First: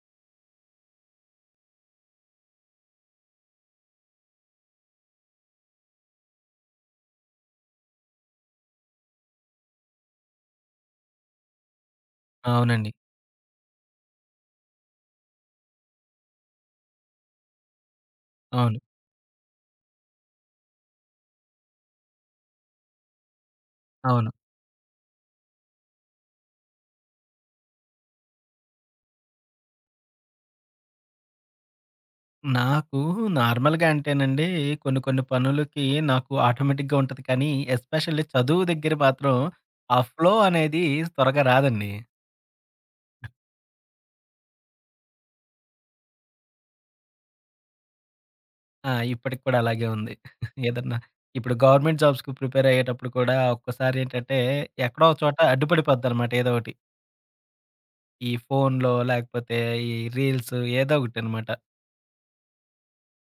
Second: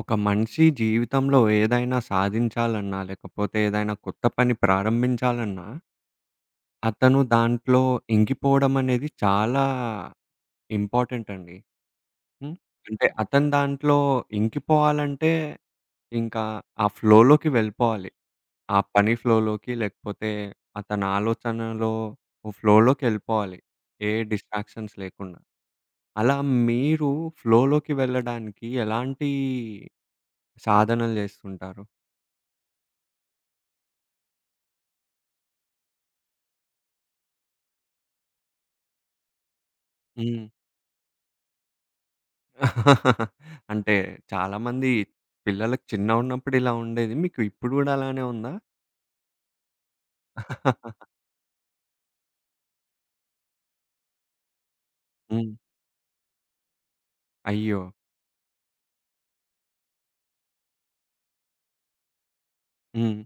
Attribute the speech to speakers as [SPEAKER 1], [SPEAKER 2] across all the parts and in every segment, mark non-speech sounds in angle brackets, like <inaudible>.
[SPEAKER 1] ఒక మనిషి జీవితంలో ఏదైనా సాధించాలన్నా, లేకపోతే ఏదైనా కొత్త పని ప్రారంభించాలన్నా అతను దాంట్లో ఇంకిపోవడం అనేది చాలా, ఇంపార్టెంట్ అండి.
[SPEAKER 2] ఆ!
[SPEAKER 1] హ్మ్.
[SPEAKER 2] అవునండి.
[SPEAKER 1] అంటే అతను దాంట్లో ఇంకిపోవాలంటే, ఇంకా ఆ ఫ్లోలోకి వెళ్ళిపోవాలి. ఆ
[SPEAKER 2] అవును.
[SPEAKER 1] పని ఫ్లోలోకి, లేకపోతే అతని ఆలోచనల్లో, ఫ్లోలోకెళ్ళిపోవాలి. ఏ
[SPEAKER 2] అవును.
[SPEAKER 1] డిస్ట్రాక్షన్స్ లేకుండా. అలా మీరు, ఫ్లోలోకి వెళ్ళడానికి, ఎలాంటీ సాధనలు చేస్తుంటారు?
[SPEAKER 2] నాకు నార్మల్‌గా అంటేనండి, కొన్ని కొన్ని పనులకి, నాకు ఆటోమేటిక్‌గా ఉంటది కానీ. ఎస్పెషల్లీ చదువు దగ్గర మాత్రం, ఆ ఫ్లో
[SPEAKER 1] హ్మ్.
[SPEAKER 2] అనేది త్వరగా రాదండి.
[SPEAKER 1] <laughs> అంటే చాలామంది, పిల్లలకి చిన్నగా ఉన్నప్పుడు ఇలా ఉండేది. మీకు ఇప్పుడు కూడా అలానే ఉందా?
[SPEAKER 2] ఆ! ఇప్పటికి కూడా అలాగే ఉంది. <chuckles> ఏదన్నా,
[SPEAKER 1] <laughs>
[SPEAKER 2] ఇప్పుడు గవర్నమెంట్ జాబ్స్‌కి ప్రిపేర్ అయ్యేటప్పుడు కూడా, ఒక్కోసారి ఏంటంటే, ఎక్కడో ఒక చోట
[SPEAKER 1] హ్మ్.
[SPEAKER 2] అడ్డుపడిపోద్దన్నమాట ఏదో ఒకటి.
[SPEAKER 1] అయ్యో!
[SPEAKER 2] ఈ ఫోనులో లేకపోతే, ఈ రీల్సు ఏదో ఒకటినమాట.
[SPEAKER 1] హ్మ్.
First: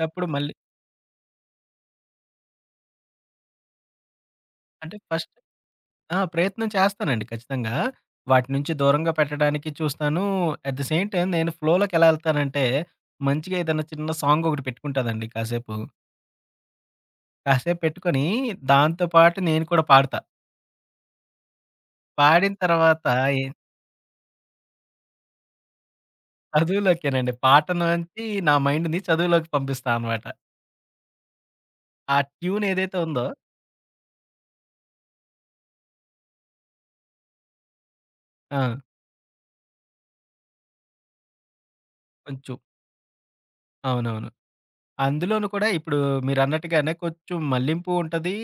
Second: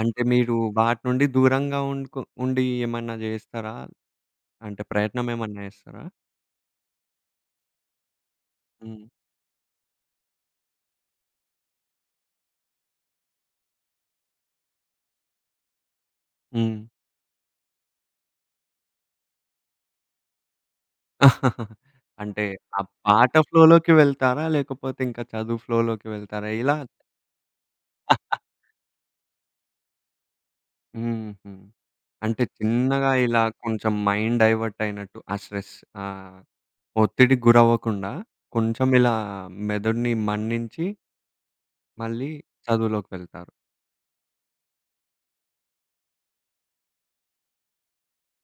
[SPEAKER 1] అంటే
[SPEAKER 2] మళ్ళీ
[SPEAKER 1] మీరు వాటి నుండి దూరంగా ఉండుకు ఉండి ఏమన్నా జేస్తారా? అంటే
[SPEAKER 2] అంటే
[SPEAKER 1] ప్రయత్నం
[SPEAKER 2] ఫస్ట్
[SPEAKER 1] ఏమన్నా జేస్తారా?
[SPEAKER 2] ఆ! ప్రయత్నం చేస్తానండి ఖచ్చితంగా. వాటి నుంచి
[SPEAKER 1] హ్మ్.
[SPEAKER 2] దూరంగా పెట్టడానికి చూస్తాను. అట్ ది సేమ్ టైం నేను ఫ్లోలోకెలా ఎళ్తానంటే, మంచిగా ఏదైనా చిన్న సాంగ్ ఒకటి పెట్టుకుంటానండి కాసేపు.
[SPEAKER 1] హ్మ్.
[SPEAKER 2] కాసేపు పెట్టుకొని దాంతో పాటు నేను కూడా పాడతా.
[SPEAKER 1] <chuckles> అంటే
[SPEAKER 2] పాడిన
[SPEAKER 1] ఆ
[SPEAKER 2] తర్వాత
[SPEAKER 1] పాట
[SPEAKER 2] ఎ
[SPEAKER 1] ఫ్లోలోకి వెళ్తారా? లేకపోతే ఇంకా చదువు ఫ్లోలోకి వెళ్తారా? ఇలా
[SPEAKER 2] <giggles> చదువులోకేనండి. పాట నుంచి
[SPEAKER 1] <chuckles>
[SPEAKER 2] నా మైండ్‌ని చదువులోకి పంపిస్తా అనమాట.
[SPEAKER 1] హుహు.
[SPEAKER 2] ఆ
[SPEAKER 1] అంటే
[SPEAKER 2] ట్యూనేదైతే
[SPEAKER 1] చిన్నగా
[SPEAKER 2] ఉందో
[SPEAKER 1] ఇలా కొంచెం మైండ్ డైవర్ట్ అయినట్టు ఆ స్ట్రెస్ ఆహ్, ఒత్తిడి గురవ్వకుండా
[SPEAKER 2] ఆ!
[SPEAKER 1] కొంచెం ఇలా మెదడిని మన్నించి మళ్ళీ
[SPEAKER 2] కొంచెం
[SPEAKER 1] చదువులోకి వెళ్తారు.
[SPEAKER 2] అవునవును. అందులోను కూడా ఇప్పుడు మీరన్నట్టుగానే కొంచెం మల్లింపు ఉంటది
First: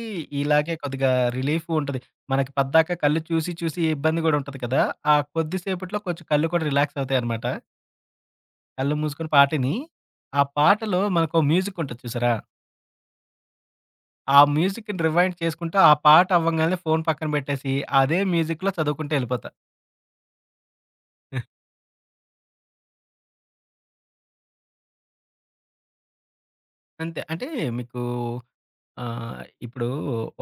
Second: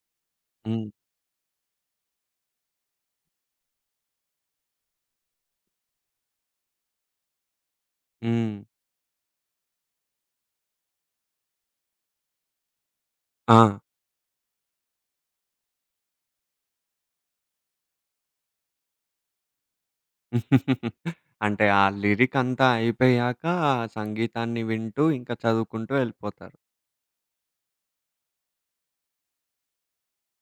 [SPEAKER 2] ఇలాగే
[SPEAKER 1] హ్మ్.
[SPEAKER 2] కొద్దిగా రిలీఫు ఉంటది. మనకి పద్దాకా కళ్ళు చూసి చూసి ఇబ్బంది కూడా ఉంటది కదా! ఆ కొద్దిసేపట్లో కొంచెం కళ్ళు కూడా రిలాక్స్ అవుతాయన్నమాట.
[SPEAKER 1] హ్మ్.
[SPEAKER 2] కళ్ళు మూసుకొని పాటిని. ఆ పాటలో మనకో మ్యూజికుంటది చూసారా?
[SPEAKER 1] ఆ!
[SPEAKER 2] ఆ మ్యూజిక్‌ని రివైండ్ చేసుకుంటూ ఆ పాట అవ్వంగానే ఫోను పక్కన పెట్టేసి అదే మ్యూజిక్‌లో చదువుకుంటూ ఎళ్ళిపోతా.
[SPEAKER 1] <chuckles>
[SPEAKER 2] <giggles>
[SPEAKER 1] అంటే, ఆ లిరికంతా అయిపోయాక సంగీతాన్ని వింటూ ఇంకా చదువుకుంటూ ఎళ్ళిపోతారు.
[SPEAKER 2] అంతే. అంటే మీకూ ఆహ్, ఇప్పుడు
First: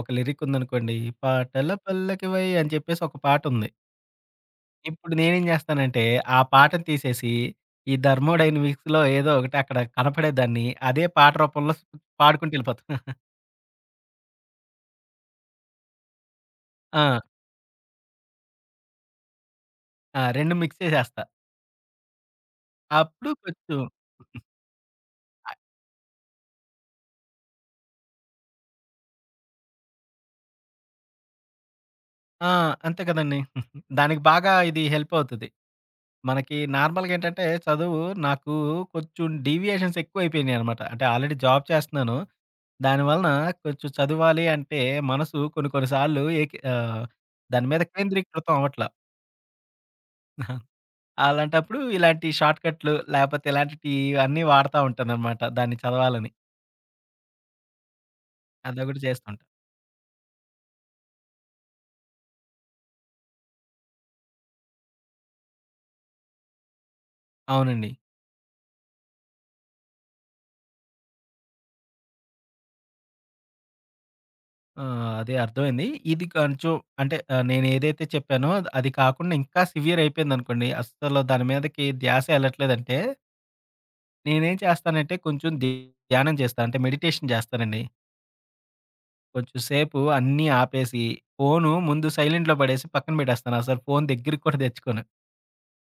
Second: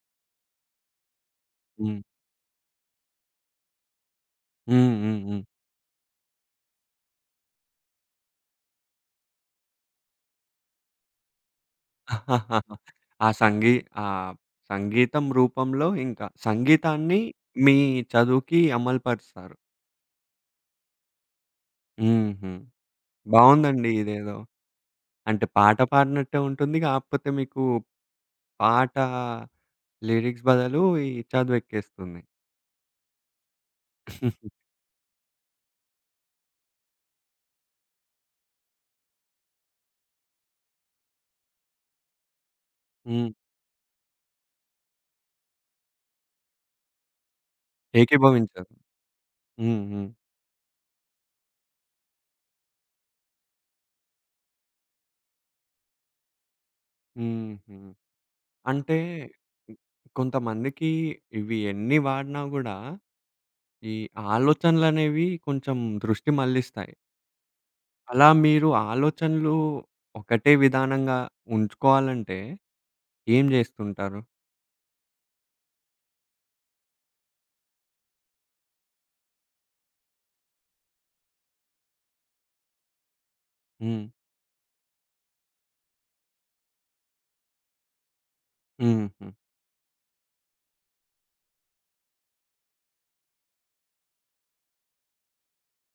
[SPEAKER 2] ఒక లిరీకుందనుకోండి 'పాటల
[SPEAKER 1] హ్మ్.
[SPEAKER 2] పల్లకివై' అని చెప్పేసి ఒక పాటుంది.
[SPEAKER 1] హ్మ్,
[SPEAKER 2] ఇప్పుడు
[SPEAKER 1] హ్మ్,
[SPEAKER 2] నేనేం
[SPEAKER 1] హ్మ్.
[SPEAKER 2] జేస్తానంటే ఆ పాటని తీసేసి ఈ థర్మోడైనమిక్స్‌లో ఏదో ఒకటి అక్కడ కనపడేదాన్ని అదే పాట రూపంలో పాడుకుంటూ ఎళ్ళిపోతా.
[SPEAKER 1] <chuckles>
[SPEAKER 2] <giggles>
[SPEAKER 1] ఆ సంగీ ఆహ్, సంగీతం రూపంలో ఇంక
[SPEAKER 2] ఆ!
[SPEAKER 1] సంగీతాన్ని మీ చదువుకి అమలుపరుస్తారు.
[SPEAKER 2] ఆ! 2 మిక్స్ చేసేస్తా.
[SPEAKER 1] హుహు.
[SPEAKER 2] అప్పుడు కొంచుం.
[SPEAKER 1] బావుందండి ఇదేదో.
[SPEAKER 2] <giggles>
[SPEAKER 1] అంటే,
[SPEAKER 2] అయ్
[SPEAKER 1] పాట పాడనట్టే ఉంటుంది. కాకపోతే మీకు పాటా లిరిక్స్ బదలు ఈ చదువెక్కేస్తుంది.
[SPEAKER 2] ఆ! అంతే కదండీ! <giggles> దానికి
[SPEAKER 1] <giggles>
[SPEAKER 2] బాగా ఇది హెల్పవుతది. మనకి నార్మల్‌గేంటంటే చదువు నాకు కొంచెం డీవియేషన్సెక్కువైపోయినియనమాట. అంటే, ఆల్రెడీ జాబ్ చేస్తున్నాను. దాని వలన
[SPEAKER 1] హ్మ్.
[SPEAKER 2] కొంచెం చదువాలి అంటే మనసు కొన్ని, కొన్ని సార్లు ఏకి ఆహ్, దాని మీద కేంద్రీకృతం
[SPEAKER 1] ఏకీభవించారు.
[SPEAKER 2] అవట్లా.
[SPEAKER 1] హ్మ్, హ్మ్.
[SPEAKER 2] <giggles> అలాంటప్పుడు ఇలాంటి షార్ట్ ‌‌‌క‌ట్లు లేపోతే ఇలాంటి టీ ఇవన్నీ వాడతా ఉంటాననమాట. దాన్ని చదవాలని.
[SPEAKER 1] హుహు. అంటే
[SPEAKER 2] అదోకటి చేస్తూంటా.
[SPEAKER 1] కొంతమందికి ఇవి ఎన్ని వాడినా గూడా, ఈ ఆలోచనలనేవి కొంచెం దృష్టి మళ్లిస్తాయి.
[SPEAKER 2] అవునండి.
[SPEAKER 1] అలా మీరు ఆలోచనలు, ఒకటే విధానంగా ఉంచుకోవాలంటే ఏం జేస్తుంటారు?
[SPEAKER 2] ఆ! అదే అర్థవైంది. ఇది కొంచెం అంటే నేనేదైతో చెప్పానో, అది కాకుండా, ఇంకా సివియరయిపోయిందనుకోండి. అస్సలు దాని మీదకి ద్యాసే ఎళ్ళట్లేదంటే
[SPEAKER 1] హ్మ్.
[SPEAKER 2] నేనేం చేస్తానంటే కొంచెం, ది ధ్యానం జేస్తా. అంటే మెడిటేషన్ జేస్తానండి.
[SPEAKER 1] హుహు.
[SPEAKER 2] కొంచెం సేపు అన్నీ ఆపేసి, ఫోను, ముందు సైలెంట్లో పడేసి పక్కన పెట్టేస్తాను. అసల ఫోను దెగ్గరికి కూడా తెచ్చుకొను.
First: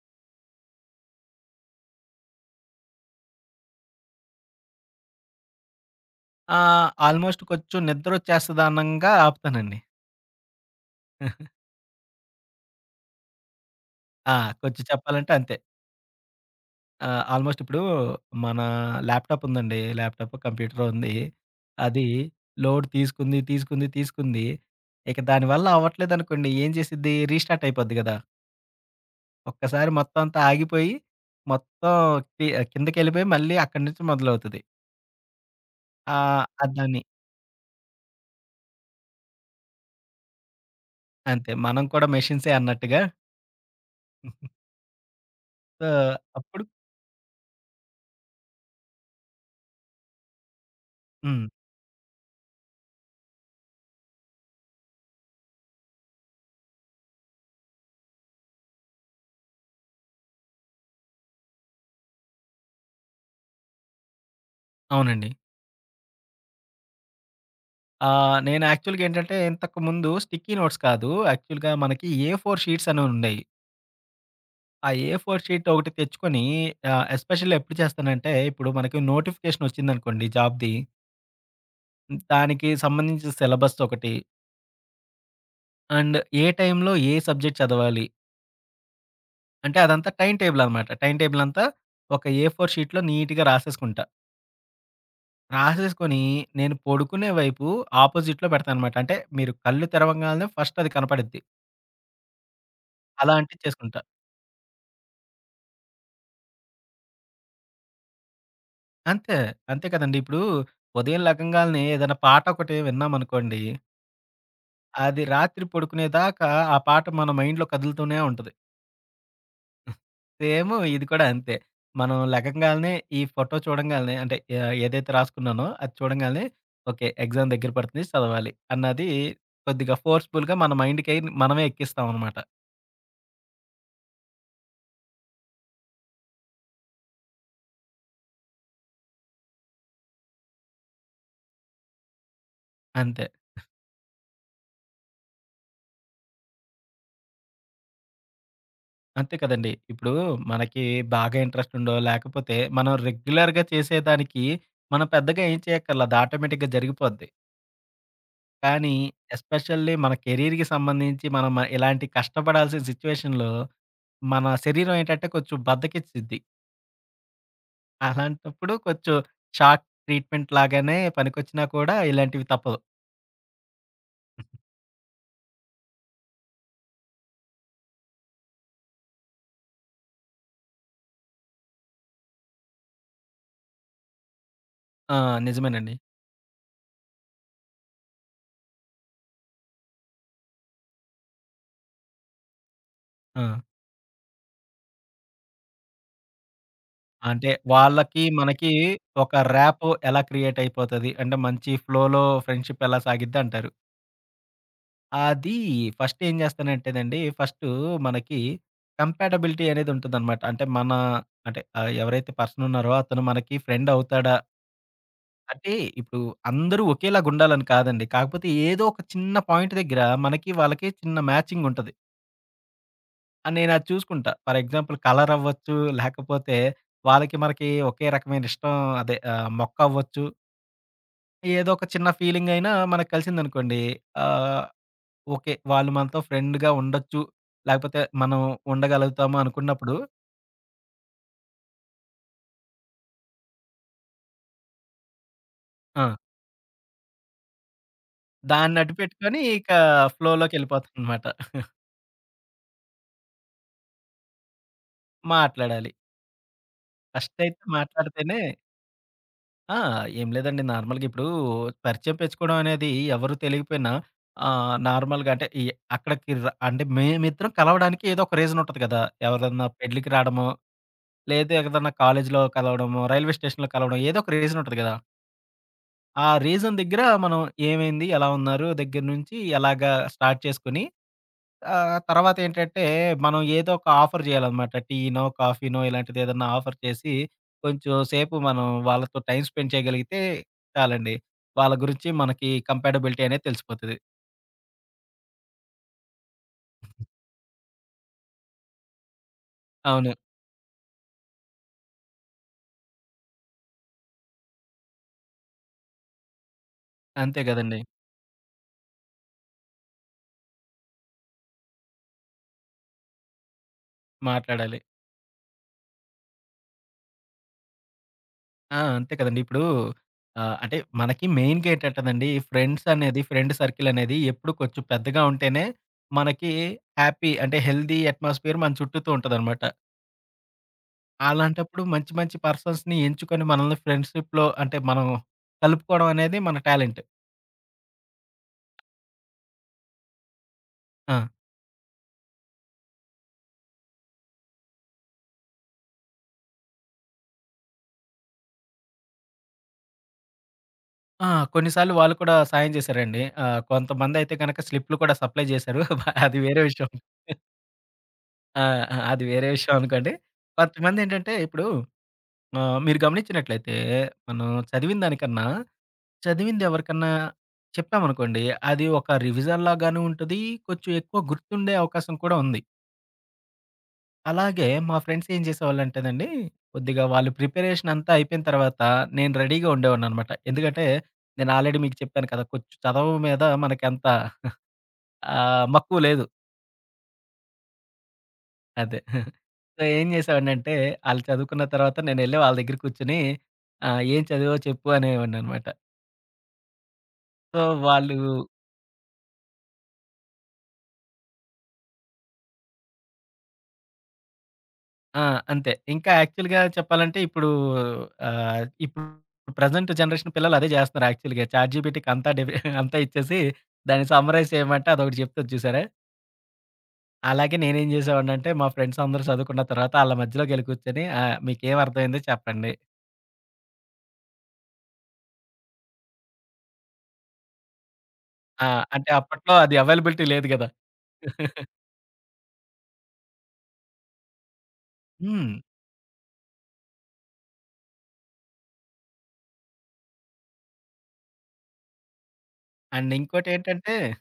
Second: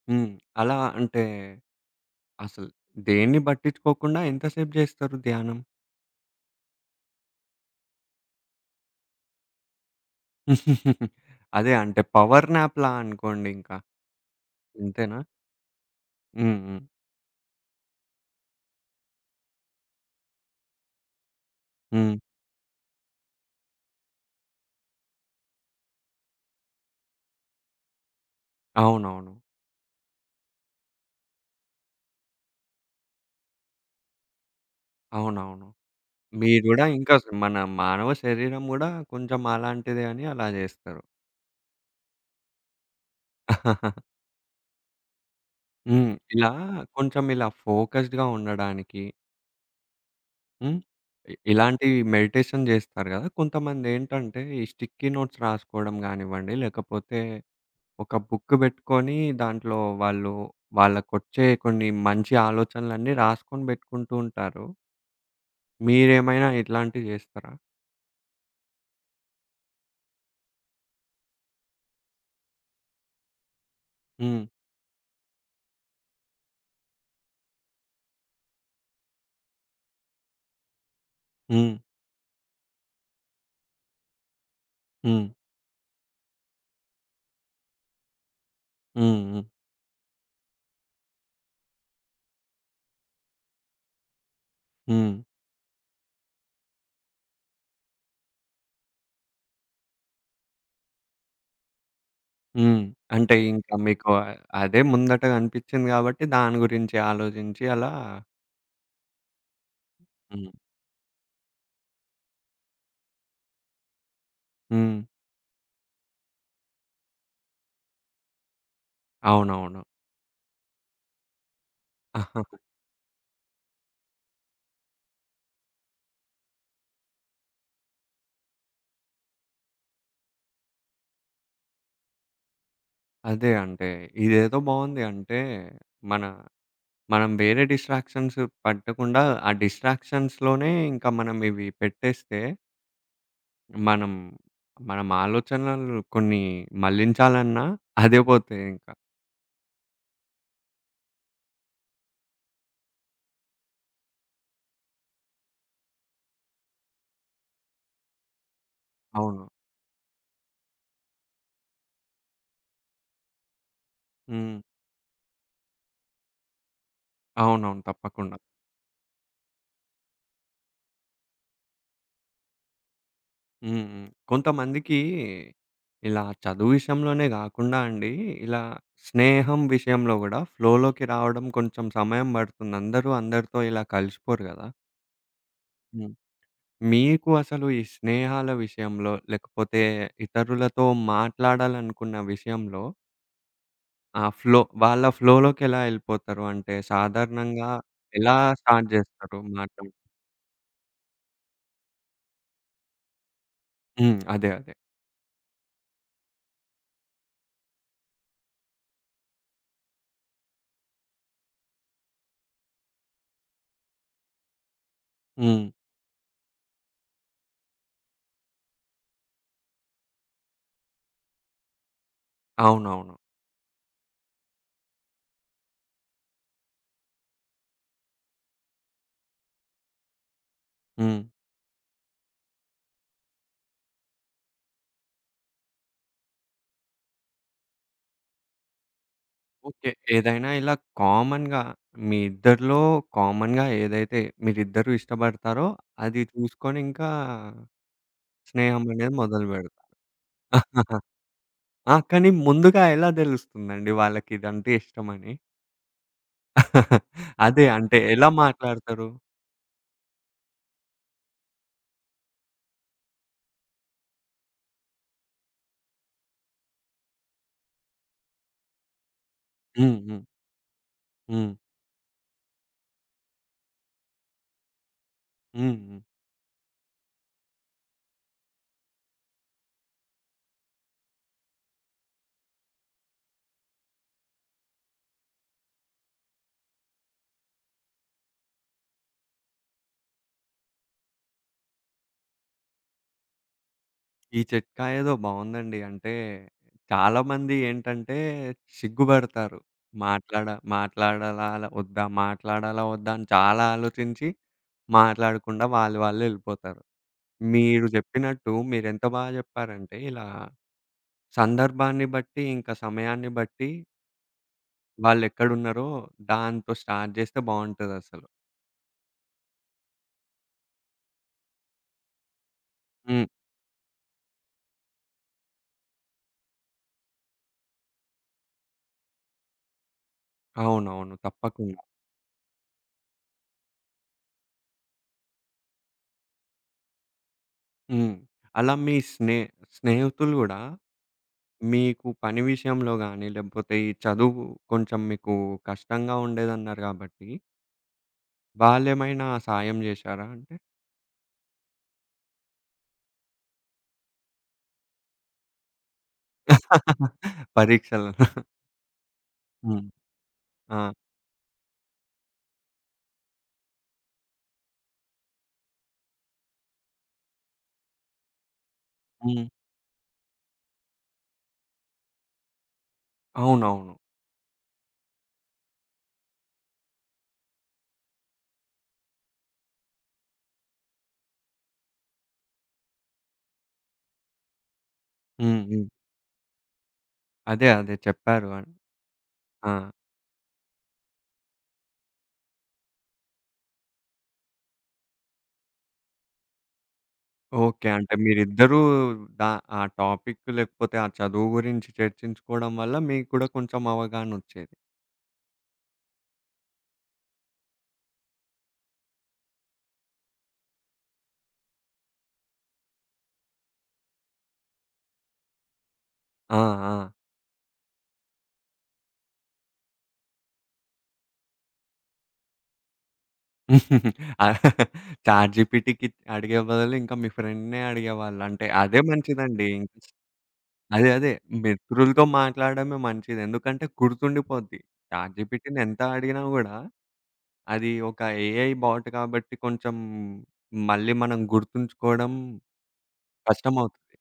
[SPEAKER 1] హ్మ్. అలా అంటే అసలు దేన్ని బట్టించుకోకుండా ఎంతసేపు జేస్తారు ధ్యానం?
[SPEAKER 2] ఆ! ఆల్మోస్ట్ కొంచెం నిద్రోచ్చేస్తది అనంగా, ఆపుతానండి.
[SPEAKER 1] <giggles>
[SPEAKER 2] <chuckles>
[SPEAKER 1] అదే. అంటే పవర్ నాప్‌లా అనుకోండింకా.
[SPEAKER 2] ఆ! కొంచెం
[SPEAKER 1] అంతేనా?
[SPEAKER 2] చెప్పాలంటే, అంతే.
[SPEAKER 1] హ్మ్. హ్మ్.
[SPEAKER 2] ఆ! ఆల్‌మోస్టిప్పుడు, మన ల్యాప్‌టాపుందండి. ల్యాప్‌టాపో, కంప్యూటరో ఉంది. అది
[SPEAKER 1] హ్మ్.
[SPEAKER 2] లోడ్ తీసుకుంది, తీసుకుంది, తీసుకుంది. ఇక దాని వల్ల అవ్వట్లేదనుకోండి. ఏం జేసిద్ది రీస్టార్టయిపోద్ది గదా!
[SPEAKER 1] అవునవును.
[SPEAKER 2] ఒక్కసారి మొత్తం అంతా ఆగిపోయి. మొత్తం కి ఆహ్, కిందకెళ్ళిపోయి మళ్ళీ అక్కడనుంచి మొదలవుతది.
[SPEAKER 1] అవునవును.
[SPEAKER 2] ఆహ్,
[SPEAKER 1] మీరు
[SPEAKER 2] ఆహ్,
[SPEAKER 1] గుడా
[SPEAKER 2] దాన్ని
[SPEAKER 1] ఇంకా స్ మన మానవ శరీరం కూడా కొంచెం అలాంటిదే అని అలా జస్తారు.
[SPEAKER 2] అంతే. మనం కూడా మెషిన్స్ అన్నట్టుగా.
[SPEAKER 1] <chuckles>
[SPEAKER 2] <giggles> ఆ!
[SPEAKER 1] హ్మ్. ఇలా
[SPEAKER 2] అప్పుడు
[SPEAKER 1] కొంచెం ఇలా ఫోకస్డ్‌గా ఉండడానికి హ్మ్. ఇ
[SPEAKER 2] హ్మ్.
[SPEAKER 1] ఇలాంటివి మెడిటేషన్ చేస్తారు కదా! కొంతమందేంటంటే ఈ స్టిక్కీ నోట్స్ రాసుకోవడం కానివ్వండి లేకపోతే, ఒక బుక్కు పెట్టుకొని దాంట్లో వాళ్ళు వాళ్ళకొచ్చే కొన్ని మంచి ఆలోచనలన్నీ రాసుకొని పెట్టుకుంటూ ఉంటారు.
[SPEAKER 2] అవునండి.
[SPEAKER 1] మీరేమైనా ఇట్లాంటివి చేస్తారా?
[SPEAKER 2] ఆహ్, నేను యాక్చువల్‌గా ఏంటంటే ఇంతకుముందు స్టిక్కీ నోట్స్ కాదు. యాక్చువల్‌గా మనకి ఏ ఫోర్‌షీట్సనేయి ఉండేయి.
[SPEAKER 1] హ్మ్.
[SPEAKER 2] ఆ! ఏ ఫోర్ట్‌షీటొకటి తెచ్చుకొని ఆహ్, ఎస్పెషల్లీ ఎప్పుడు చేస్తానంటే, ఇప్పుడు మనకి నోటిఫికేషనొచ్చిందనుకోండి జాబ్‌ది.
[SPEAKER 1] హ్మ్.
[SPEAKER 2] దానికి సంబంధించిన సిలబస్‌దొకటి.
[SPEAKER 1] హ్మ్.
[SPEAKER 2] అండ్ ఏ టైంలో ఏ సబ్జెక్ట్ చదవాలి.
[SPEAKER 1] హ్మ్. హ్మ్.
[SPEAKER 2] అంటే, అదంతా టైమ్ టేబుల్ అనమాట. టైమ్ టేబుల్ అంతా, ఒక ఏ ఫోర్ షీట్‌లో నీట్‌గా రాసేసుకుంటా.
[SPEAKER 1] హ్మ్.
[SPEAKER 2] రాసేసుకొని నేను పొడుకునే వైపు ఆపోజిట్‌లో పెడతాననమాట. అంటే, మీరు కళ్ళు తెరవంగాల్నే ఫస్ట్ అది కనపడిద్ది.
[SPEAKER 1] హ్మ్.
[SPEAKER 2] అలా
[SPEAKER 1] అంటే, ఇంకా
[SPEAKER 2] అంటిచేసుకుంటా.
[SPEAKER 1] మీకు ఆహ్, అదే ముందటగా కనిపిచింది కాబట్టి దాని గురించి ఆలోచించి అలా
[SPEAKER 2] అంతే. అంతే కదండీ. ఇప్పుడు
[SPEAKER 1] హ్మ్.
[SPEAKER 2] ఉదయం లెగంగాాల్నే ఏదైనా పాటొకటి విన్నామనుకోండి.
[SPEAKER 1] హ్మ్.
[SPEAKER 2] అది రాత్రి పొడుకునేదాకా ఆ పాట మన మైండ్‌లో కదులుతూనే ఉంటది.
[SPEAKER 1] అవునవును.
[SPEAKER 2] హ్మ్. సేమూ ఇది కూడా అంతే. మనం
[SPEAKER 1] <chuckles>
[SPEAKER 2] లెగంగాల్నే ఈ ఫోటో చూడంగాల్నే అంటే, ఆహ్, ఏదైతే రాసుకున్నానో అది చూడంగాల్నే ఓకే, ఎగ్జామ్ దెగ్గర పడతుంది చదవాలి. అన్నది కొద్దిగా ఫోర్స్‌బుల్‌గా మన మైండ్‌కై మనమే ఎక్కిస్తాామనమాట.
[SPEAKER 1] అదే అంటే, ఇదేదో బావుంది. అంటే, మన మనం వేరే డిస్ట్రాక్షన్స్ పట్టకుండా ఆ డిస్ట్రాక్షన్స్‌లోనే ఇంకా మనం ఇవి పెట్టేస్తే.
[SPEAKER 2] అంతే. ఆహ్
[SPEAKER 1] మనం మనం ఆలోచనలను కొన్ని మళ్లించాలన్నా <chuckles> అదే పోతదింకా.
[SPEAKER 2] అంతే కదండీ! ఇప్పుడు మనకి బాగా ఇంట్రెస్ట్ ఉండో లేకపోతే మనం రెగ్యులర్‌గా చేసేదానికి మనం పెద్దగా ఏం చేయక్కర్లా, అది ఆటోమేటిక్‌గా జరిగిపోద్ది. కానీ
[SPEAKER 1] అవును.
[SPEAKER 2] ఎస్పెషల్లీ మన కెరీర్‌కి సంబంధించి మనం మ ఇలాంటి కష్టపడాల్సిన సిట్యుయేషన్‌లో మన
[SPEAKER 1] హ్మ్.
[SPEAKER 2] శరీరం ఏంటంటే కొంచెం బద్ధకిచ్చిద్ది.
[SPEAKER 1] అవునవును. తప్పకుండా.
[SPEAKER 2] అలాంటప్పుడు కొంచెం షార్ట్ ట్రీట్‌మెంట్ లాగానే పనికొచ్చినా కూడా ఇలాంటివి తప్పదు.
[SPEAKER 1] హ్మ్. హ్మ్. కొంతమందికి ఇలా చదువు విషయంలోనే గాకుండా అండి, ఇలా స్నేహం విషయంలో గూడా ఫ్లోలోకి రావడం కొంచెం సమయం పడుతుంది. అందరూ అందరితో ఇలా కలిసిపోరు గదా!
[SPEAKER 2] ఆ! నిజమేనండి.
[SPEAKER 1] హ్మ్. మీకు అసలు ఈ స్నేహాల విషయంలో లేకపోతే ఇతరులతో మాట్లాడాలనుకున్న విషయంలో
[SPEAKER 2] ఆ!
[SPEAKER 1] ఆ! ఫ్లో వాళ్ళ ఫ్లోలోకి ఎలా ఎళ్ళిపోతారు అంటే
[SPEAKER 2] అంటే
[SPEAKER 1] సాధారణంగా
[SPEAKER 2] వాళ్ళకి,
[SPEAKER 1] ఎలా
[SPEAKER 2] మనకి
[SPEAKER 1] స్టార్ట్ జేస్తారు
[SPEAKER 2] ఒక
[SPEAKER 1] మాటం
[SPEAKER 2] ర్యాపో ఎలా క్రియేట్ అయిపోతది? అంటే మంచి ఫ్లోలో ఫ్రెండ్‌షిప్ ఎలా సాగిద్ది అంటారు?
[SPEAKER 1] హ్మ్. అదే. అదే.
[SPEAKER 2] అది ఫస్ట్ ఏం జేస్తానంటేనండి. ఫస్టూ మనకి కంపాటబిలిటీ అనేది ఉంటదనమాట. అంటే మన అంటే ఆహ్, ఎవరైతే పర్సనున్నారో అతను మనకి ఫ్రెండవుతాడా
[SPEAKER 1] హ్మ్.
[SPEAKER 2] అంటే ఇప్పుడు అందరూ ఒకేలాగుండాలని కాదండి. కాకపోతే ఏదో ఒక చిన్న పాయింట్ దగ్గర మనకి, వాళ్ళకీ చిన్న మ్యాచింగుంటది.
[SPEAKER 1] అవునవును.
[SPEAKER 2] ఆ నేను అది చూసుకుంటా. ఫర్ ఎగ్జాంపుల్ కలర్ అవ్వచ్చు. లేకపోతే వాళ్ళకి మనకి ఒకే రకమైన ఇష్టం అదే ఆహ్, మొక్కవ్వచ్చు.
[SPEAKER 1] హ్మ్.
[SPEAKER 2] ఏదో ఒక చిన్న ఫీలింగయినా మనకు కలిసిందనుకోండి. ఆహ్, ఓకే. వాళ్ళు మనతో ఫ్రెండ్‌గా ఉండొచ్చు. లేకపోతే మనం ఉండగలుగుతాము
[SPEAKER 1] ఓకే.
[SPEAKER 2] అనుకున్నప్పుడు
[SPEAKER 1] ఏదైనా ఇలా కామన్‌గా మీ ఇద్దరిలో కామన్‌గా ఏదైతే మీరిద్దరు ఇష్టబడతారో
[SPEAKER 2] ఆ!
[SPEAKER 1] అది చూసుకొని ఇంకా
[SPEAKER 2] దాన్ని
[SPEAKER 1] స్నేహం అనేది
[SPEAKER 2] అడ్డూపెట్టుకొని ఇక
[SPEAKER 1] మొదలుపెడత <chuckles>
[SPEAKER 2] ఫ్లోలోకిెళ్ళిపోతుందనమాట. <chuckles>
[SPEAKER 1] ఆ! కానీ ముందుగా ఎలా దెలుస్తుందండి వాళ్ళకి ఇదంటే ఇష్టమని?
[SPEAKER 2] మాట్లాడాలి.
[SPEAKER 1] <laughs>
[SPEAKER 2] ఫస్ట్ అయితే
[SPEAKER 1] అదే అంటే ఎలా
[SPEAKER 2] మాట్లాడితేనే
[SPEAKER 1] మాట్లాడతారు?
[SPEAKER 2] ఆ! ఏం లేదండి నార్మల్‌గా ఇప్పుడు పరిచయం పెచ్చుకోవడం అనేది ఎవరు తెలికిపోయినా. ఆహ్, నార్మల్‌గా అంటే ఈ అక్కడికి ర అంటే మేమిద్దరం కలవడానికి ఏదో ఒక రీజన్ ఉంటది కదా! ఎవరిదన్నా
[SPEAKER 1] హ్మ్.
[SPEAKER 2] పెళ్ళికి
[SPEAKER 1] హ్మ్.
[SPEAKER 2] రాడమో.
[SPEAKER 1] హ్మ్.
[SPEAKER 2] లేదు ఎదన్నా కాలేజీలో కలవడమో, రైల్వే స్టేషన్‌లో కలవడం. ఏదో ఒక రీజన్ ఉంటది కదా!
[SPEAKER 1] హ్మ్. హ్మ్.
[SPEAKER 2] ఆ రీజన్ దగ్గర మనం ఏమైంది? ఎలా ఉన్నారు? దగ్గర నుంచి ఎలాగా స్టార్ట్ చేసుకొని? ఆహ్, తర్వాతేంటంటే మనం ఏదో ఒక ఆఫర్ చేయాలనమాట. టీనో, కాఫీనో ఇలాంటిదేదన్నా ఆఫర్ చేసి కొంచెం సేపు మనం వాళ్ళతో టైమ్ స్పెండ్ చేయగలిగితే చాలండి. వాళ్ళ గురించి మనకి కంపేాటబిలిటీ అనేది తెలిసిపోతది.
[SPEAKER 1] ఈ చిట్కా ఏదో బాగవుందండి. అంటే, చాలామంది ఏంటంటే సిగ్గుబడతారు.
[SPEAKER 2] అవును.
[SPEAKER 1] మాట్లాడ మాట్లాడాలాలా ఒద్దా? మాట్లాడాల ఒద్దా అని చాలా ఆలోచించి. మాట్లాడకుండా వాళ్ళు వాళ్ళె వెళ్ళిపోతారు.
[SPEAKER 2] అంతే గదండీ.
[SPEAKER 1] మీరు చెప్పినట్టు మీరు ఎంత బాగా చెప్పారంటే ఇలా సందర్భాన్ని బట్టి ఇంకా సమయాన్ని బట్టి
[SPEAKER 2] మాట్లాడాలి.
[SPEAKER 1] వాళ్ళెక్కడున్నారో దాంతో స్టార్ట్ జేస్తే బావుంటదసలు.
[SPEAKER 2] ఆ! అంతే కదండి. ఇప్పుడూ ఆహ్, అంటే, మనకి మెయిన్‌గా ఏంటంటదండి ఫ్రెండ్స్ అనేది
[SPEAKER 1] హ్మ్.
[SPEAKER 2] ఫ్రెండ్ సర్కిల్ అనేది ఎప్పుడు కొంచెం పెద్దగా ఉంటేనే, మనకి హ్యాపీ అంటే హెల్దీ ఎట్‌మాస్ఫియర్ మన చుట్టూతు ఉంటదనమాట.
[SPEAKER 1] అవునవును. తప్పకుండా.
[SPEAKER 2] అలాంటప్పుడు మంచి మంచి పర్సన్స్‌ని ఎంచుకొని మనల్ని ఫ్రెండ్‌షిప్‌లో అంటే, మనం కలుపుకోడం అనేది మన టాలెంట్.
[SPEAKER 1] హ్మ్. అలా మీ స్నే స్నేహితులు గూడా
[SPEAKER 2] ఆ!
[SPEAKER 1] మీకు పని విషయంలో గానీ, లేపోతే ఈ చదువు కొంచెం మీకు కష్టంగా ఉండేదన్నారు గాబట్టి వాళేమైనా సాయం జేశారా అంటే?
[SPEAKER 2] ఆ! కొన్నిసార్లు వాళ్ళు కూడా సాయం జేశారండి. ఆహ్, కొంతమంది అయితే గనక స్లిప్‌లు కూడా సప్లయ్ చేశారు. బ అది వేరే విషయం.
[SPEAKER 1] పరీక్షలు.
[SPEAKER 2] ఆ! ఆ! అది వేరే విషయం
[SPEAKER 1] హ్మ్.
[SPEAKER 2] అనుకోండి.
[SPEAKER 1] ఆ!
[SPEAKER 2] కొంతమందేంటంటే ఇప్పుడు ఆహ్, మీరు గమనించినట్లయితే మనం చదివిన దానికన్నా, చదివిందెవరికన్నా చెప్పామనుకోండి అది ఒక
[SPEAKER 1] హ్మ్.
[SPEAKER 2] రివిజన్‌లాగాను ఉంటది. కొంచెం ఎక్కువ గుర్తుండే అవకాశం కూడా ఉంది.
[SPEAKER 1] అవునవును.
[SPEAKER 2] అలాగే మా ఫ్రెండ్స్ ఏం చేసేవాళ్ళంటేనండి కొద్దిగా వాళ్ళు ప్రిపరేషనంతా అయిపోయిన తర్వాత నేను రెడీగా ఉండేవాడినినమాట. ఎందుకంటే నేను ఆల్రెడీ మీకు చెప్పాను కదా! కొంచం చదవ మీద మనకంత <chuckles>
[SPEAKER 1] హ్మ్.
[SPEAKER 2] ఆహ్,
[SPEAKER 1] హ్మ్.
[SPEAKER 2] మక్కువ లేదు.
[SPEAKER 1] అదే అదే చెప్పారు అని
[SPEAKER 2] అదే. <chuckles>
[SPEAKER 1] ఆ!
[SPEAKER 2] సో, ఏం చేసావాడినింటే ఆళ్ళు చదువుకున్న తర్వాత నేనెళ్ళి వాళ్ళ దగ్గర కూర్చొని ఆహ్, "ఏం చదివావో చెప్పు?" అనేవాడినినమాట. So,
[SPEAKER 1] okay. అంటే
[SPEAKER 2] వాళ్ళు
[SPEAKER 1] మీరిద్దరూ ద ఆ టాపిక్ లేకపోతే, ఆ చదువు గురించి చర్చించుకోవడం వల్ల మీకు కూడా కొంచెం అవగాహనొచ్చేది.
[SPEAKER 2] ఆ! అంతే. ఇంక యాక్చువల్‌గా చెప్పాలంటే ఇప్పుడు ఆహ్, ఇప్పుడు ప్రెజెంట్ జనరేషన్ పిల్లలు అదే చేస్తున్నారు యాక్చువల్‌గా. చాట్‌జీపీటీ అంతా డివ <chuckles> అంతా ఇచ్చేసి దాన్ని సమ్మరైజ్ ఏమంటే అదొకటి చెప్తూది చూసారా?
[SPEAKER 1] ఆ! ఆ!
[SPEAKER 2] అలాగే నేనేం చేసేవాడనింటే మా ఫ్రెండ్స్ అందరూ చదువుకున్న తర్వాత ఆళ్ళ మధ్యలో కెళ్ళికూర్చొని ఆహ్, "మీకేమర్థమైందో చెప్పండి."
[SPEAKER 1] <laughs> చాట్‌జీపీటీకి అడిగే బదులు ఇంక మీ ఫ్రెండ్‌నే అడిగేవాళ్ళు
[SPEAKER 2] ఆ!
[SPEAKER 1] అంటే అదే
[SPEAKER 2] అంటే అప్పట్లో
[SPEAKER 1] మంచిదండి.
[SPEAKER 2] అది అవైలబిలిటీ లేదు కదా!
[SPEAKER 1] అదే అదే.
[SPEAKER 2] <chuckles>
[SPEAKER 1] మిత్రులతో మాట్లాడడమే మంచిది. ఎందుకంటే గుర్తుండిపోద్ది.
[SPEAKER 2] హ్మ్.
[SPEAKER 1] చాట్‌జీపీటీని ఎంత అడిగినా గూడా అది ఒక ఏఐ బాట్ కాబట్టి కొంచెం మళ్ళీ మనం గుర్తుంచుకోవడం
[SPEAKER 2] అండ్ ఇంకోటేంటంటే
[SPEAKER 1] కష్టమవుతది.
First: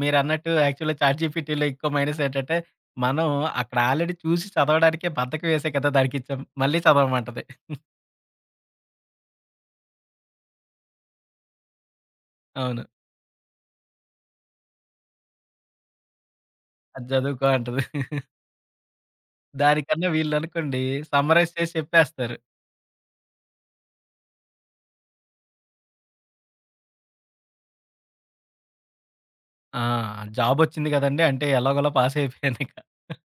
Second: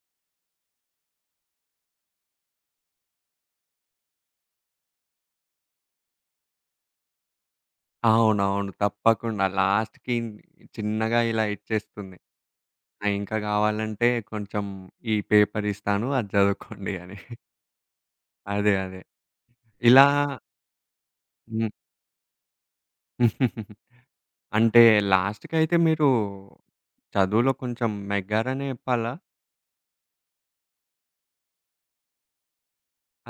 [SPEAKER 2] మీరన్నట్టు యాక్చువల్‌గా చాట్‌జీపీటీలో ఎక్కువ మైనసేంటంటే, మనం అక్కడ ఆల్రెడీ చూసి చదవడానికే బద్ధకం వేసే కదా! దానికిచ్చాం మళ్ళీ చదవామంటది. <giggles>
[SPEAKER 1] అవునవును. తప్పకుండా లాస్ట్‌కి చిన్నగా ఇలా ఇచ్చేస్తుంది.
[SPEAKER 2] అవును.
[SPEAKER 1] ఆ ఇంక కావాలంటే కొంచెం ఈ పేపర్ ఇస్తాను అది చదువుకోండి
[SPEAKER 2] అది
[SPEAKER 1] అని.
[SPEAKER 2] చదువుకో అంటది. <chuckles>
[SPEAKER 1] అదే. అదే. ఇలా
[SPEAKER 2] దానికన్నా వీళ్ళనుకోండి సమ్మరైజ్
[SPEAKER 1] హ్మ్.
[SPEAKER 2] చేసి చెప్పేస్తారు.
[SPEAKER 1] <giggles> అంటే, లాస్ట్‌కైయితే మీరు చదువులో కొంచెం నెగ్గారనే చెప్పాలా?
[SPEAKER 2] ఆ! జాబొచ్చింది కదండీ! అంటే ఎలాగోలో పాసయిపోయాను ఇక.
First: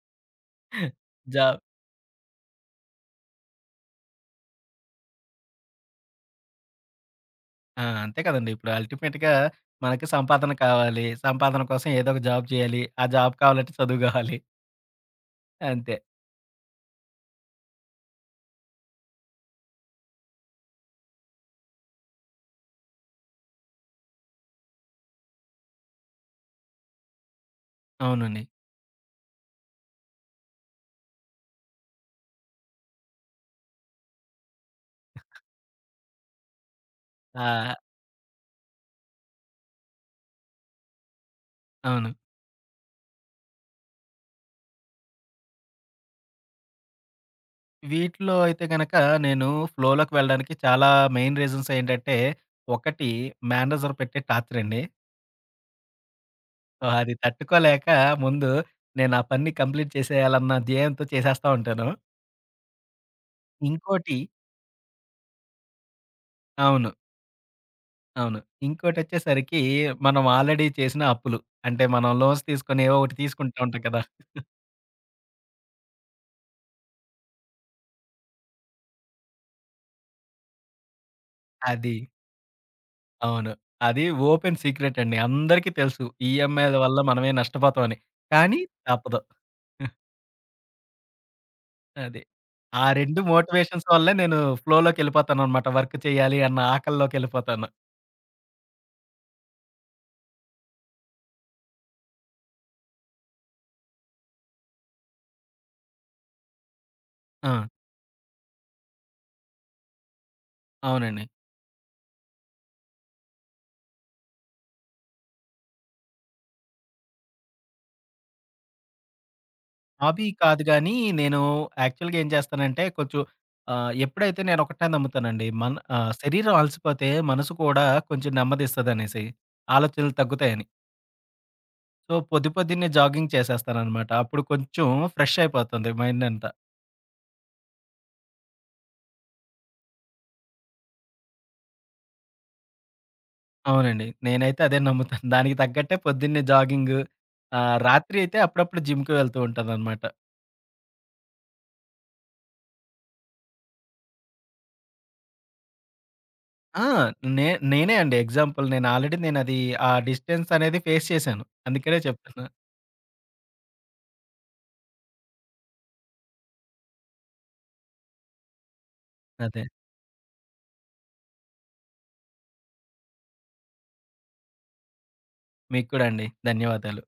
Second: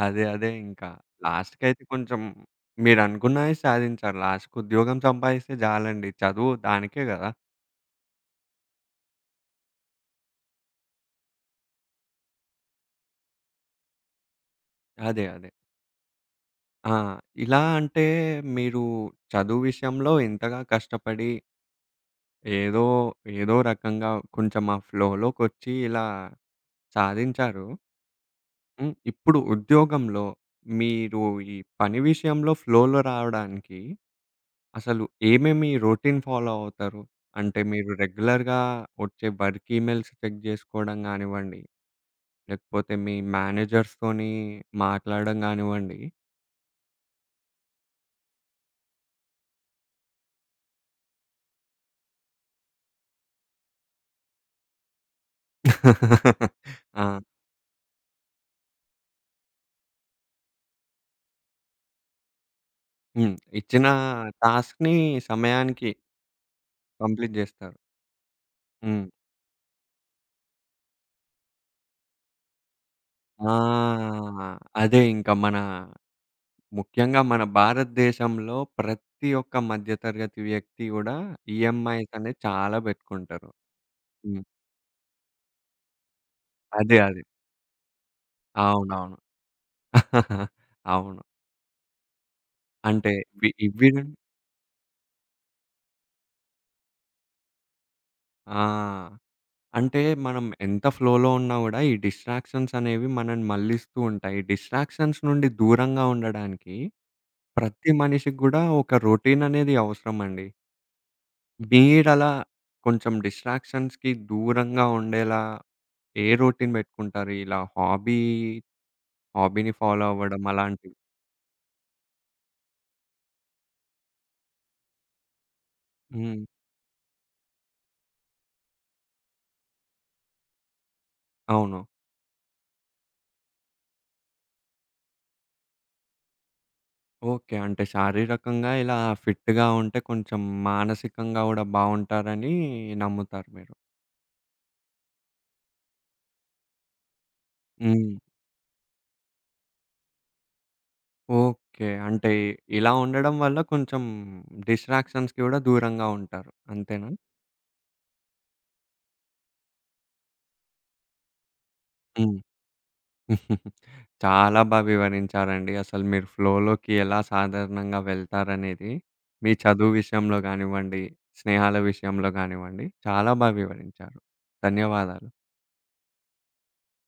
[SPEAKER 1] అదే, అదే ఇంకా.
[SPEAKER 2] జా
[SPEAKER 1] లాస్ట్‌కైతే కొంచెం మీరనుకున్నదే సాధించారు. లాస్ట్‌కి ఉద్యోగం సంపాదిస్తే జాలండి చదువు దానికే కదా!
[SPEAKER 2] ఆ! అంతే కదండీ. ఇప్పుడు అల్టిమేట్‌గా మనకి సంపాదన కావాలి, సంపాదన కోసం ఏదో ఒక జాబ్ జేయాలి. ఆ జాబ్ కావాలంటే చదువుగావాలి. <chuckles>
[SPEAKER 1] అదే, అదే.
[SPEAKER 2] అంతే.
[SPEAKER 1] ఆ! ఇలా అంటే మీరు చదువు విషయంలో ఇంతగా కష్టపడి... ఏదో ఏదో రకంగా కొంచెం ఆ ఫ్లోలో ఫ్లోలోకొచ్చి ఇలా సాధించారు.
[SPEAKER 2] అవునండి.
[SPEAKER 1] హ్మ్. ఇప్పుడు ఉద్యోగంలో మీరు ఈ పని విషయంలో ఫ్లోలో రావడానికి, అసలు ఏమేమి రొటీన్ ఫాలో అవుతారు? అంటే
[SPEAKER 2] ఆహా!
[SPEAKER 1] మీరు రెగ్యులర్‌గా వచ్చే వర్క్ ఈమెయిల్స్ చెక్ చేసుకోవడం గానివ్వండి,
[SPEAKER 2] అవును.
[SPEAKER 1] లేకపోతే మీ మేనేజర్స్ తోని మాట్లాడడం గానివ్వండి
[SPEAKER 2] వీటిలో అయితే గనుక, నేను ఫ్లోలోకి వెళ్ళడానికి చాలా మెయిన్ రీజన్సేంటంటే, ఒకటి, మేనేజర్ పెట్టే టార్చరండి.
[SPEAKER 1] <laughs>
[SPEAKER 2] సో, అది
[SPEAKER 1] ఆ!
[SPEAKER 2] తట్టుకోలేక ముందు నేను ఆ పని కంప్లీట్ చేసేయాలన్న ధ్యయంతో చేసేస్తా ఉంటాను.
[SPEAKER 1] హ్మ్. ఇచ్చిన
[SPEAKER 2] ఇంకోటి
[SPEAKER 1] టాస్క్‌ని సమయానికి
[SPEAKER 2] అవును.
[SPEAKER 1] కంప్లీట్ చేస్తారు.
[SPEAKER 2] అవును.
[SPEAKER 1] హ్మ్.
[SPEAKER 2] ఇంకోటొచ్చేసరికి మనం ఆల్రెడీ చేసిన అప్పులు. అంటే, మనం లోన్స్ తీసుకొని ఏవో ఒకటి
[SPEAKER 1] ఆ!
[SPEAKER 2] తీసుకుంటా ఉంటాం కదా! <chuckles>
[SPEAKER 1] అదే ఇంకా మన ముఖ్యంగా మన భారతదేశంలో ప్రతి ఒక్క మధ్య తరగతి వ్యక్తి కూడా
[SPEAKER 2] అది.
[SPEAKER 1] ఈఎంఐస్ అనేది చాలా పెట్టుకుంటారు.
[SPEAKER 2] అవును. అది
[SPEAKER 1] హ్మ్.
[SPEAKER 2] ఓపెన్ సీక్రెట్ అండి. అందరికీ తెలుసు. ఈఎంఐల
[SPEAKER 1] అదే,
[SPEAKER 2] వల్ల
[SPEAKER 1] అదే.
[SPEAKER 2] మనమే నష్టపోతాం అని. కానీ
[SPEAKER 1] అవునవును.
[SPEAKER 2] తప్పదు. <giggles>
[SPEAKER 1] <chuckles> అవును.
[SPEAKER 2] అది. ఆ
[SPEAKER 1] అంటే,
[SPEAKER 2] 2
[SPEAKER 1] ఇవి
[SPEAKER 2] మోటివేషన్స్
[SPEAKER 1] ఇవి ర
[SPEAKER 2] వల్లే నేను ఫ్లోలోకెళ్ళిపోతాననమాట. వర్క్ చేయాలి అన్న ఆకల్లోకెళ్ళిపోతాను.
[SPEAKER 1] ఆ! అంటే, మనం ఎంత ఫ్లోలో ఉన్నా గూడా ఈ డిస్ట్రాక్షన్సనేవి మనల్ని మళ్లిస్తూంటాయి. డిస్ట్రాక్షన్స్ నుండి దూరంగా ఉండడానికి
[SPEAKER 2] ఆ!
[SPEAKER 1] ప్రతి మనిషికి కూడా ఒక రొటీననేది అవసరమండి.
[SPEAKER 2] అవునండి.
[SPEAKER 1] మీరలా కొంచెం డిస్ట్రాక్షన్స్‌కి దూరంగా ఉండేలా? ఏ రోటీన్ పెట్టుకుంటారు? ఇలా హాబీ, హాబీని ఫాలో
[SPEAKER 2] అబీ
[SPEAKER 1] అవ్వడం
[SPEAKER 2] కాదు
[SPEAKER 1] అలాంటివి.
[SPEAKER 2] గానీ నేను యాక్చువల్‌గా ఏం చేస్తానంటే కొంచెం ఆహ్, ఎప్పుడైతే నేనొకటే నమ్ముతానండి. మన ఆహ్
[SPEAKER 1] హ్మ్.
[SPEAKER 2] శరీరం అలసిపోతే మనసు కూడా కొంచెం నెమ్మదిస్తదనేసి. ఆలోచనలు తగ్గుతాయని.
[SPEAKER 1] అవును.
[SPEAKER 2] సో, పొద్ది పొద్దన్నే జాగింగ్ చేసేస్తాననమాట. అప్పుడు కొంచెం ఫ్రెష్ అయిపోతుంది మైండంతా.
[SPEAKER 1] ఓకే. అంటే, శారీరకంగా ఇలా ఫిట్‌గా ఉంటే కొంచెం మానసికంగా కూడా బావుంటారని నమ్ముతారు మీరు.
[SPEAKER 2] అవునండి. నేనైతే అదే నమ్ముతాను. <giggles> దానికి తగ్గట్టే పొద్దున్నే జాగింగు ఆహ్,
[SPEAKER 1] హ్మ్.
[SPEAKER 2] రాత్రి అయితే అప్పుడప్పుడు జిమ్‌కి వెళ్తూంటాననమాట.
[SPEAKER 1] ఓకే. అంటే, ఇలా ఉండడం వల్ల కొంచెం డిస్ట్రాక్షన్స్‌కి కూడా దూరంగా ఉంటారు.
[SPEAKER 2] ఆ!
[SPEAKER 1] అంతేనా?
[SPEAKER 2] నే నేనే అండి ఎగ్జాంపుల్ నేను ఆల్రెడీ నేనది ఆ డిస్టెన్సనేది ఫేస్ చేశాను. అందుకనే
[SPEAKER 1] హ్మ్.
[SPEAKER 2] చెప్తున్న.
[SPEAKER 1] <chuckles> చాలా బా వివరించారండి. అసలు మీరు ఫ్లోలోకి ఎలా సాధారణంగా వెళ్తారనేది? మీ
[SPEAKER 2] అదే.
[SPEAKER 1] చదువు విషయంలో కానివ్వండి, స్నేహాల విషయంలో కానివ్వండి చాలా బా వివరించారు. ధన్యవాదాలు.
[SPEAKER 2] మీకు కూడా అండి. ధన్యవాదాలు.